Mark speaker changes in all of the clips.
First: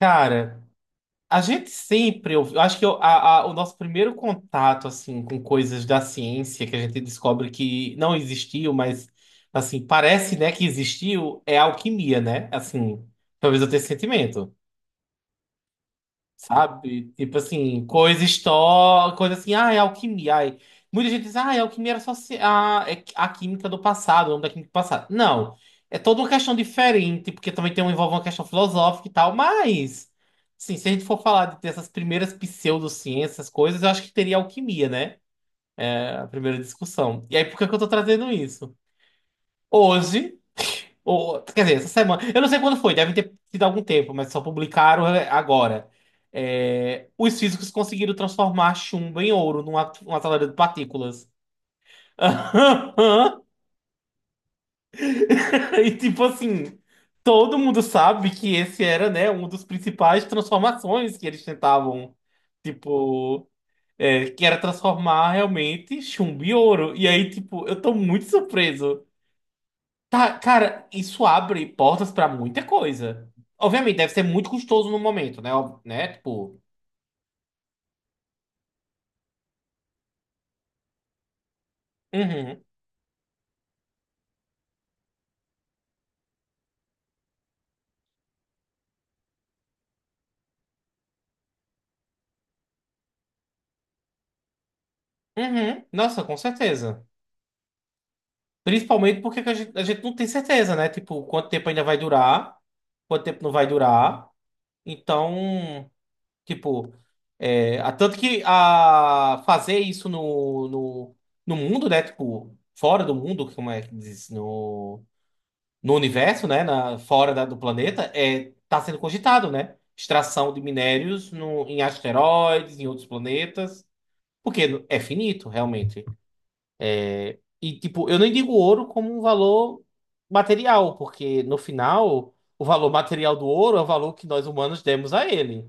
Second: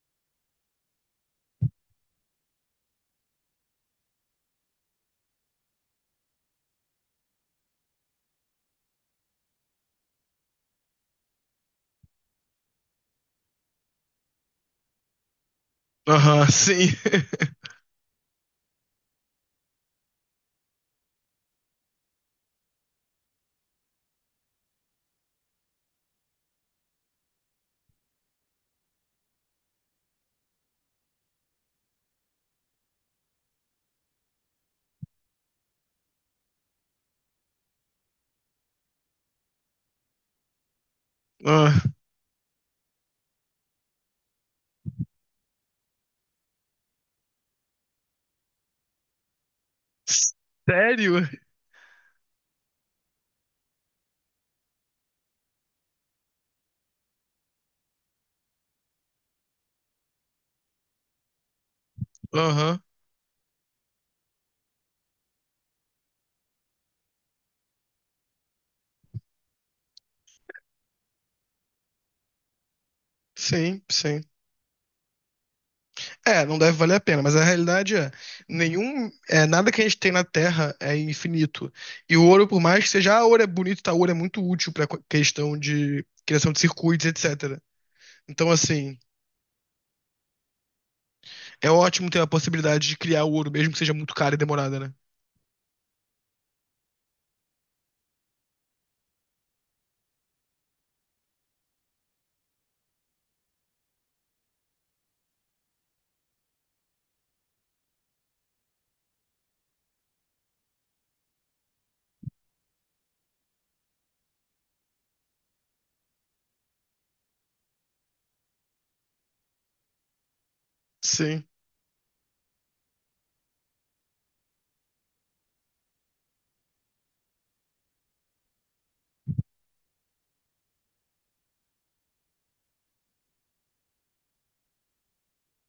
Speaker 1: Cara, a gente sempre ouviu. Eu Acho que eu- a- O nosso primeiro contato assim com coisas da ciência que a gente descobre que não existiu, mas assim parece, né, que existiu é a alquimia, né? Assim, talvez eu tenha esse sentimento.
Speaker 2: Aham, sim.
Speaker 1: Sabe? Tipo assim, coisa assim, ah, é alquimia. Ai. Muita gente diz, ah, é alquimia era só é a química do passado, o nome da química do passado. Não, é toda uma questão diferente, porque também tem, envolve uma questão filosófica e tal, mas, assim, se a gente for falar dessas primeiras pseudociências, essas coisas, eu acho que teria alquimia, né? É a primeira discussão. E aí, por que que eu tô trazendo isso? Hoje. Ou, quer dizer,
Speaker 2: Ah,
Speaker 1: essa semana. Eu não sei quando foi, deve ter sido algum tempo, mas só publicaram é, agora. É, os físicos conseguiram transformar chumbo em ouro numa acelerador de
Speaker 2: sério?
Speaker 1: partículas. E tipo assim, todo mundo sabe que esse era, né, um dos principais transformações que eles tentavam.
Speaker 2: Aham,
Speaker 1: Tipo, é, que era transformar realmente chumbo em ouro. E aí, tipo, eu tô muito surpreso. Tá, cara, isso abre portas pra muita coisa.
Speaker 2: sim,
Speaker 1: Obviamente, deve
Speaker 2: sim.
Speaker 1: ser muito custoso no momento, né? Ó, né?
Speaker 2: É, não
Speaker 1: Tipo,
Speaker 2: deve valer a pena, mas a realidade é, nada que a gente tem na Terra é infinito. E o ouro, por
Speaker 1: uhum,
Speaker 2: mais que seja, ah, ouro é bonito, tá, ouro é muito útil pra questão de criação de circuitos, etc. Então, assim, é ótimo ter a possibilidade de criar o ouro, mesmo que seja muito caro e demorada, né?
Speaker 1: uhum. Nossa, com certeza. Principalmente porque que a gente não tem certeza, né? Tipo, quanto tempo ainda vai durar, quanto tempo não vai durar. Então, tipo, é, tanto que a fazer isso no, no, no mundo, né? Tipo, fora do mundo, como é que diz? No universo, né, na, fora do planeta, é, tá sendo cogitado, né? Extração de minérios
Speaker 2: Sim.
Speaker 1: no, em asteroides, em outros planetas, porque é finito, realmente. É, e, tipo, eu nem digo ouro como um valor material, porque no final, o valor material do ouro é o valor que nós humanos demos a ele,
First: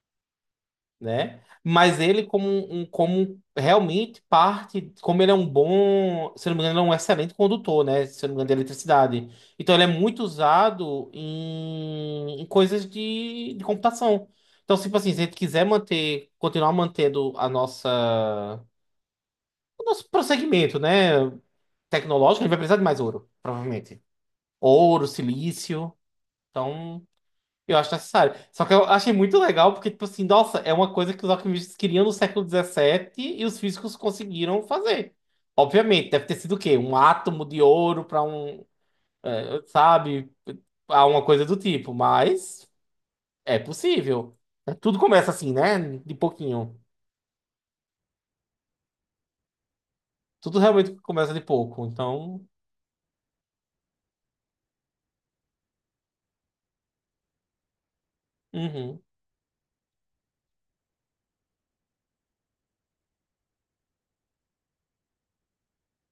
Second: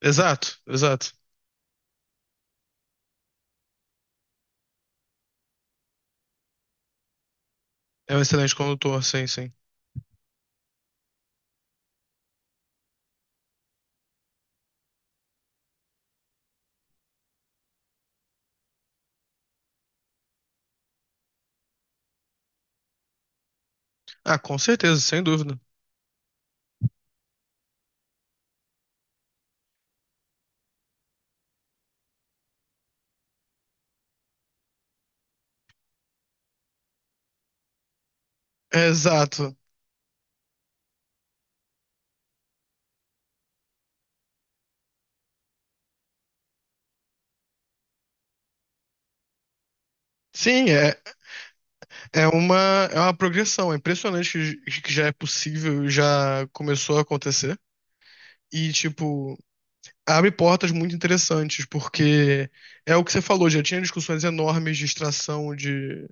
Speaker 2: Exato, exato.
Speaker 1: né? Mas ele como um, como realmente parte, como ele é um bom, se eu não me engano, ele é um excelente condutor, né?
Speaker 2: É um
Speaker 1: Se eu não me engano, de
Speaker 2: excelente condutor, sim,
Speaker 1: eletricidade.
Speaker 2: sim.
Speaker 1: Então ele é muito usado em, em coisas de computação. Então, tipo assim, se a gente quiser manter, continuar mantendo a nossa, o nosso prosseguimento, né, tecnológico, a gente vai precisar de mais ouro, provavelmente.
Speaker 2: Ah, com certeza,
Speaker 1: Ouro,
Speaker 2: sem dúvida.
Speaker 1: silício. Então, eu acho necessário. Só que eu achei muito legal porque, tipo assim, nossa, é uma coisa que os alquimistas queriam no século 17 e os físicos conseguiram fazer. Obviamente, deve ter sido o quê? Um átomo de ouro para um,
Speaker 2: Exato.
Speaker 1: é, sabe, alguma coisa do tipo, mas é possível. É, tudo começa assim, né? De pouquinho. Tudo
Speaker 2: Sim,
Speaker 1: realmente
Speaker 2: é,
Speaker 1: começa de pouco.
Speaker 2: é
Speaker 1: Então,
Speaker 2: uma, é uma progressão. É impressionante que já é possível, já começou a acontecer. E,
Speaker 1: uhum.
Speaker 2: tipo. Abre portas muito interessantes, porque é o que você falou, já tinha discussões enormes de extração de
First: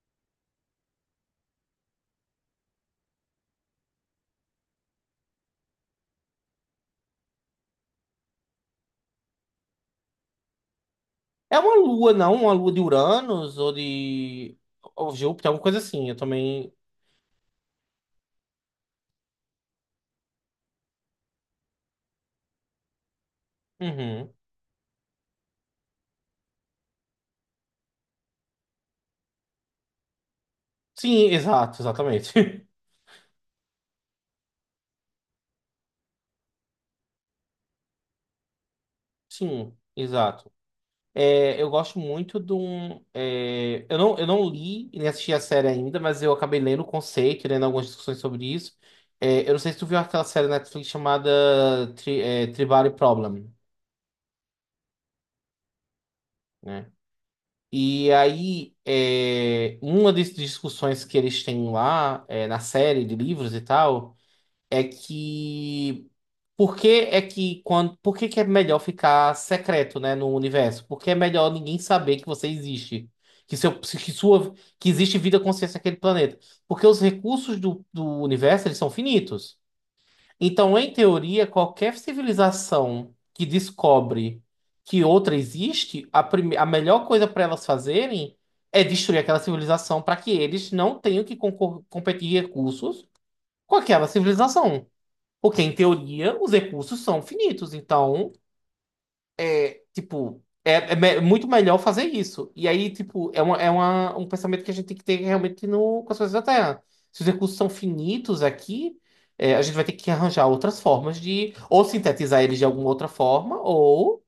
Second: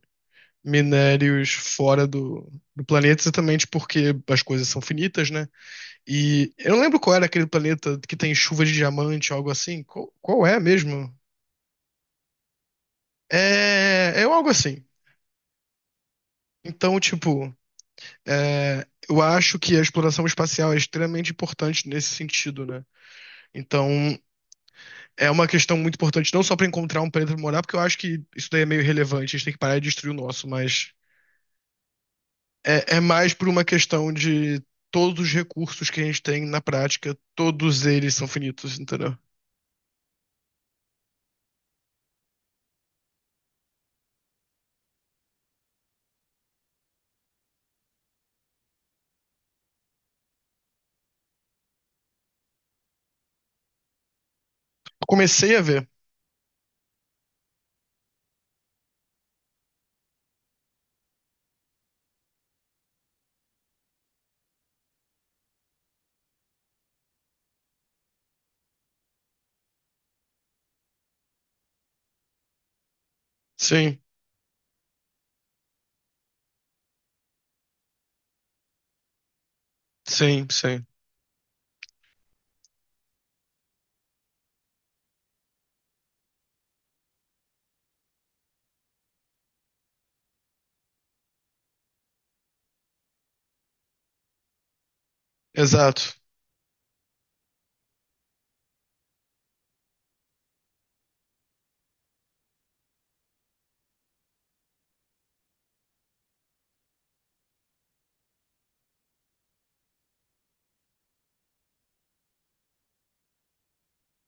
Speaker 2: minérios fora do planeta, exatamente porque as coisas são finitas, né? E eu não lembro qual era aquele planeta que tem chuva de diamante, algo assim. Qual é mesmo?
Speaker 1: É uma lua, não? Uma lua de Uranus ou
Speaker 2: É algo
Speaker 1: de
Speaker 2: assim.
Speaker 1: ou Júpiter, alguma coisa assim. Eu também.
Speaker 2: Então, tipo, eu acho que a exploração espacial é extremamente importante nesse sentido, né? Então,
Speaker 1: Uhum.
Speaker 2: é uma questão muito importante, não só para encontrar um planeta pra morar, porque eu acho que isso daí é meio relevante, a gente tem que parar de destruir o nosso, mas
Speaker 1: Sim, exato, exatamente.
Speaker 2: é mais por uma questão de todos os recursos que a gente tem na prática, todos eles são finitos, entendeu? Eu
Speaker 1: Sim, exato. É, eu gosto muito de um. É, eu não li e nem assisti a série ainda, mas eu acabei lendo o conceito, lendo algumas discussões sobre isso. É, eu não sei se tu viu aquela série na Netflix chamada Tribal Problem,
Speaker 2: comecei a ver.
Speaker 1: né? E aí, é, uma das discussões que eles têm lá, é, na série de livros e tal. É que por que que é melhor ficar secreto, né, no universo? Porque é melhor ninguém saber que você existe, que seu
Speaker 2: Sim,
Speaker 1: que sua que existe vida consciente naquele planeta, porque os recursos do, do universo eles são finitos.
Speaker 2: sim,
Speaker 1: Então,
Speaker 2: sim.
Speaker 1: em teoria, qualquer civilização que descobre que outra existe, a melhor coisa para elas fazerem é destruir aquela civilização para que eles não tenham que competir em recursos com aquela civilização. Porque, em
Speaker 2: Exato.
Speaker 1: teoria, os recursos são finitos. Então, é, tipo, é, muito melhor fazer isso. E aí, tipo, é, um pensamento que a gente tem que ter realmente no, com as coisas da Terra. Se os recursos são finitos aqui, é, a gente vai ter que arranjar outras formas de ou sintetizar eles de alguma outra forma, ou,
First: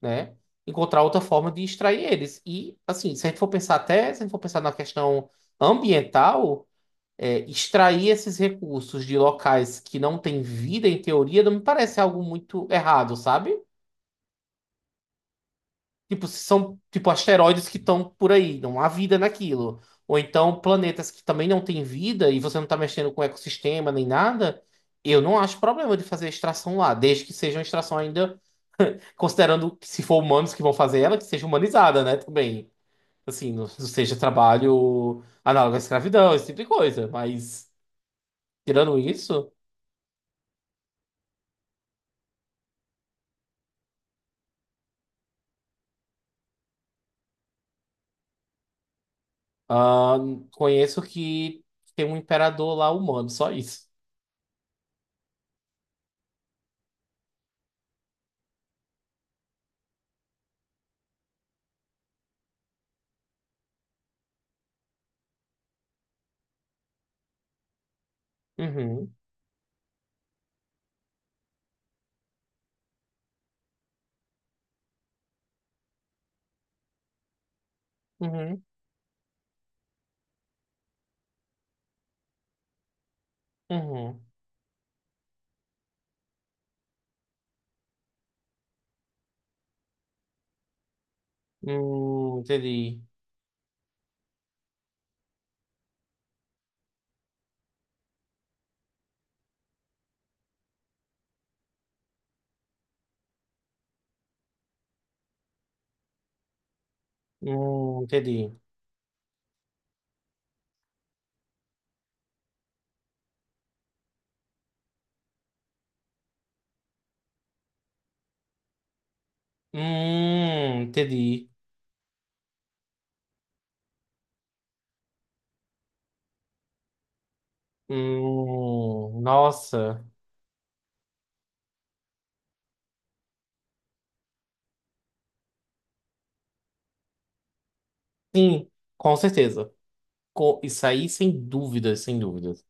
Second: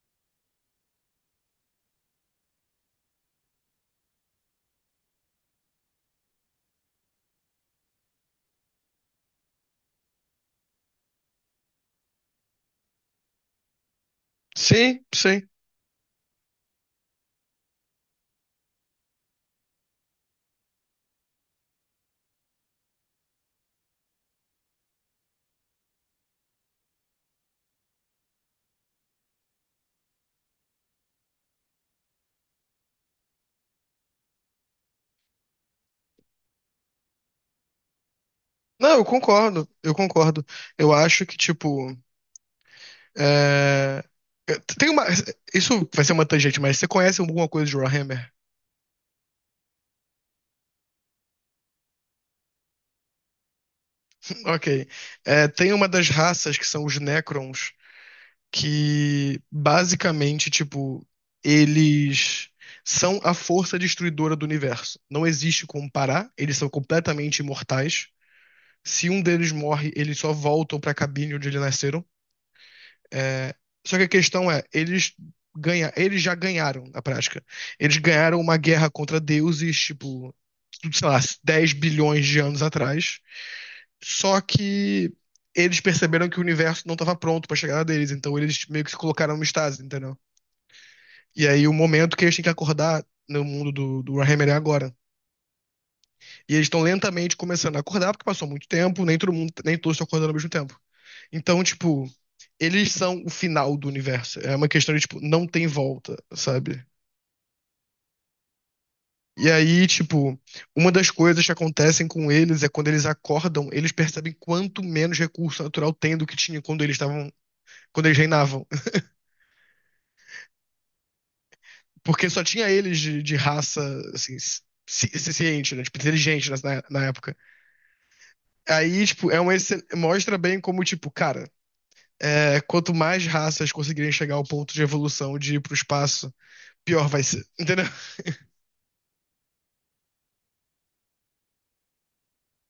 Speaker 1: né, encontrar outra forma de extrair eles. E, assim, se a gente for pensar até, se a gente for pensar na questão ambiental, é, extrair esses recursos de locais que não têm vida, em teoria, não me parece algo muito errado, sabe?
Speaker 2: Sim, sim.
Speaker 1: Tipo, se são tipo asteroides que estão por aí, não há vida naquilo. Ou então planetas que também não têm vida e você não está mexendo com o ecossistema nem nada, eu não acho problema de fazer extração lá, desde que seja uma extração ainda, considerando que se for humanos que vão fazer ela, que seja humanizada, né, também. Assim, não não seja trabalho análogo à escravidão, esse tipo de coisa. Mas,
Speaker 2: Não,
Speaker 1: tirando
Speaker 2: eu
Speaker 1: isso.
Speaker 2: concordo, eu concordo. Eu acho que, tipo, é, tem uma. Isso vai ser uma tangente, mas você conhece alguma coisa de Warhammer?
Speaker 1: Ah, conheço que tem um imperador lá humano, só isso.
Speaker 2: Ok. É, tem uma das raças que são os Necrons, que basicamente, tipo, eles são a força destruidora do universo. Não existe como parar, eles são completamente imortais. Se
Speaker 1: Uhum,
Speaker 2: um deles morre, eles só voltam pra cabine onde eles nasceram. É, só que a questão é, eles já ganharam na prática. Eles ganharam uma
Speaker 1: uhum,
Speaker 2: guerra contra deuses, tipo, sei lá, 10 bilhões de anos atrás.
Speaker 1: uhum.
Speaker 2: Só que eles perceberam que o universo não estava pronto pra chegar deles, então eles meio que se colocaram no estase, entendeu? E aí o momento que eles têm que
Speaker 1: Entendi.
Speaker 2: acordar no mundo do Warhammer é agora. E eles estão lentamente começando a acordar, porque passou muito tempo, nem todo mundo, nem todos estão acordando ao mesmo tempo. Então, tipo, eles são o final do universo. É uma questão de, tipo, não tem volta, sabe?
Speaker 1: Entendi.
Speaker 2: E aí, tipo, uma das coisas que acontecem com eles é quando eles acordam, eles percebem quanto menos recurso natural tem do que tinha quando eles estavam, quando eles reinavam.
Speaker 1: Entendi.
Speaker 2: Porque só tinha eles de raça, assim, ciente, né? Tipo, inteligente na época. Aí, tipo,
Speaker 1: Nossa.
Speaker 2: mostra bem como, tipo, cara, quanto mais raças conseguirem chegar ao ponto de evolução de ir pro espaço, pior vai ser. Entendeu?
Speaker 1: Sim, com certeza. Co- isso aí, sem dúvidas, sem dúvidas.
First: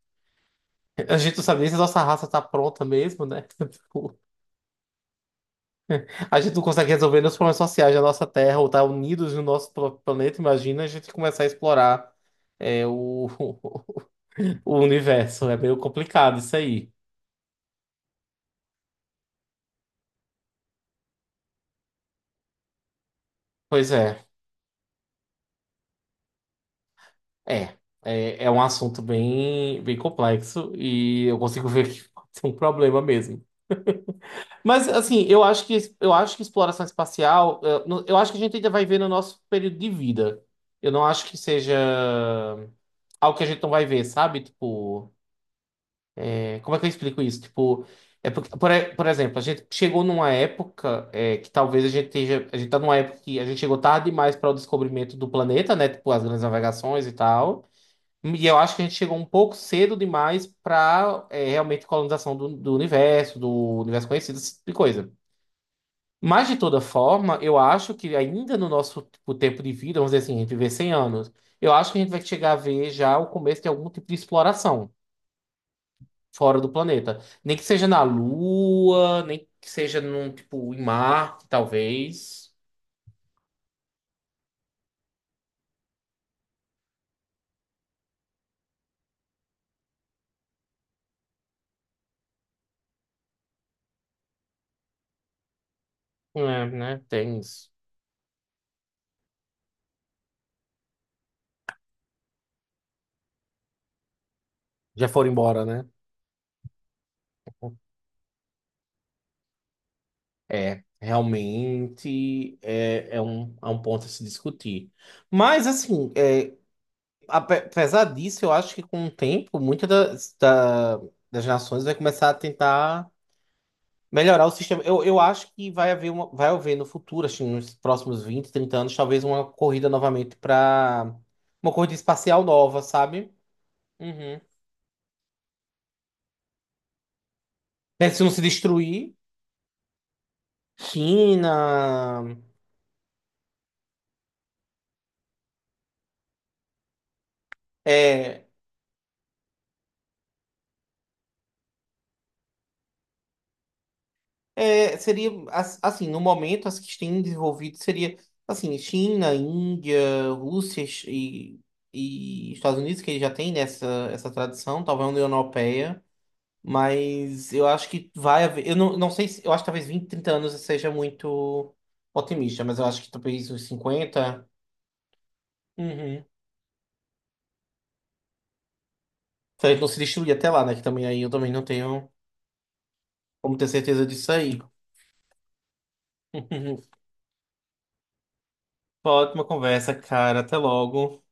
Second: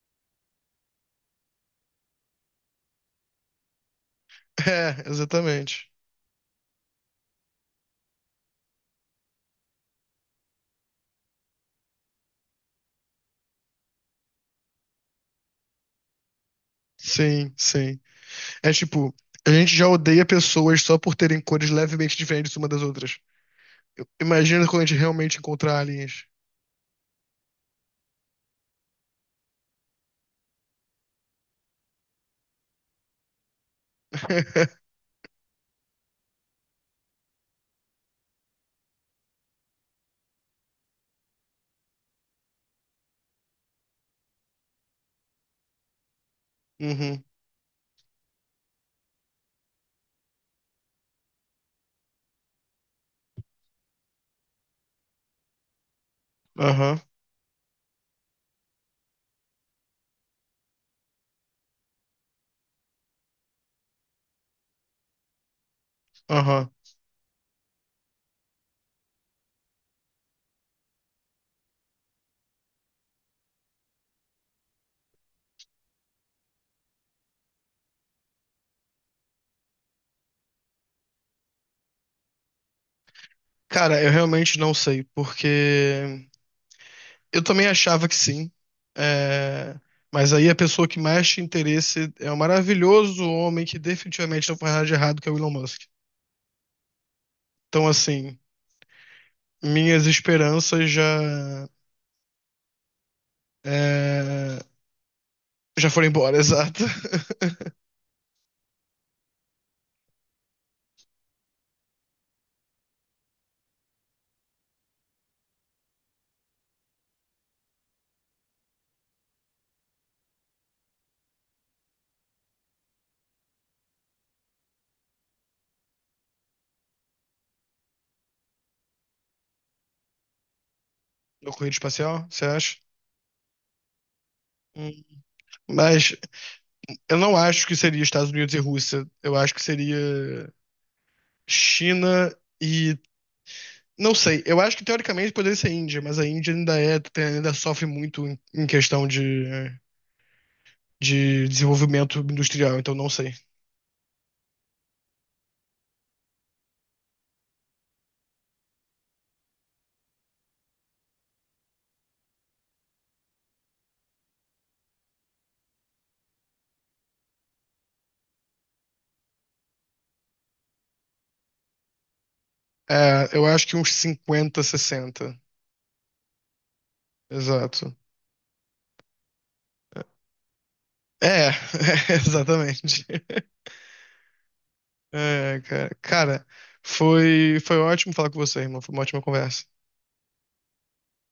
Speaker 1: A gente não sabe nem se a nossa raça tá pronta mesmo, né? Tipo,
Speaker 2: É, exatamente.
Speaker 1: a gente não consegue resolver nos problemas sociais da nossa Terra ou tá unidos no nosso planeta. Imagina a gente começar a explorar é, o, o universo é meio complicado isso aí.
Speaker 2: Sim, sim. É tipo, a gente já odeia pessoas só por terem cores levemente diferentes uma das outras.
Speaker 1: Pois é,
Speaker 2: Imagina quando a gente realmente encontrar aliens.
Speaker 1: é. É, é um assunto bem, bem complexo e eu consigo ver que pode ser um problema mesmo. Mas assim, eu acho que exploração espacial, eu, não- eu acho que a gente ainda vai ver no nosso período de vida. Eu não acho que seja algo que a gente não vai ver, sabe? Tipo, é, como é que eu explico
Speaker 2: Uhum,
Speaker 1: isso? Tipo, é porque, por, por exemplo, a gente chegou numa época é, que talvez a gente esteja, a gente tá numa época que a gente chegou tarde demais para o descobrimento do planeta, né? Tipo, as grandes
Speaker 2: aham,
Speaker 1: navegações e tal. E eu acho que a gente chegou um pouco cedo demais para realmente colonização do, do universo conhecido, esse tipo de coisa. Mas, de
Speaker 2: aham.
Speaker 1: toda forma, eu acho que ainda no nosso tipo, tempo de vida, vamos dizer assim, a gente viver 100 anos, eu acho que a gente vai chegar a ver já o começo de algum tipo de exploração fora do planeta. Nem que seja na Lua, nem que seja num, tipo, em Marte, talvez.
Speaker 2: Cara, eu realmente não sei, porque eu também achava que sim. É, mas aí a pessoa que mais tinha interesse é o maravilhoso homem que definitivamente não faz nada de errado, que é o Elon Musk.
Speaker 1: É, né? Tem isso.
Speaker 2: Então, assim, minhas esperanças é,
Speaker 1: Já foram embora, né?
Speaker 2: já foram embora, exato.
Speaker 1: É, realmente é, é um ponto a se discutir. Mas, assim, é, apesar disso, eu acho que com o tempo, muitas das, das nações vai começar a tentar. Melhorar o sistema. Eu acho que vai haver uma, vai haver no futuro, acho que nos próximos 20 30 anos, talvez uma corrida novamente para
Speaker 2: No corrida
Speaker 1: uma corrida
Speaker 2: espacial, você
Speaker 1: espacial
Speaker 2: acha?
Speaker 1: nova, sabe? Uhum.
Speaker 2: Hum. Mas eu não acho que seria
Speaker 1: É, se não
Speaker 2: Estados
Speaker 1: se
Speaker 2: Unidos e Rússia.
Speaker 1: destruir,
Speaker 2: Eu acho que seria China
Speaker 1: China.
Speaker 2: e. Não sei. Eu acho que teoricamente poderia ser Índia, mas a Índia ainda ainda sofre muito em
Speaker 1: É,
Speaker 2: em questão de desenvolvimento industrial, então não sei.
Speaker 1: é, seria assim, no momento, as que têm desenvolvido seria assim, China, Índia, Rússia e Estados Unidos, que já tem nessa essa tradição, talvez a União Europeia. Mas eu acho que vai haver. Eu não, não sei se. Eu acho que talvez 20 30 anos eu seja muito otimista, mas eu acho que
Speaker 2: É, eu
Speaker 1: talvez uns
Speaker 2: acho que uns
Speaker 1: 50.
Speaker 2: 50, 60.
Speaker 1: Uhum.
Speaker 2: Exato.
Speaker 1: Se a gente não se destruir até lá, né? Que também aí eu
Speaker 2: É,
Speaker 1: também não tenho
Speaker 2: exatamente.
Speaker 1: como ter certeza disso aí.
Speaker 2: É, cara, foi ótimo falar com você, irmão. Foi uma
Speaker 1: Foi
Speaker 2: ótima
Speaker 1: uma ótima
Speaker 2: conversa.
Speaker 1: conversa, cara. Até logo.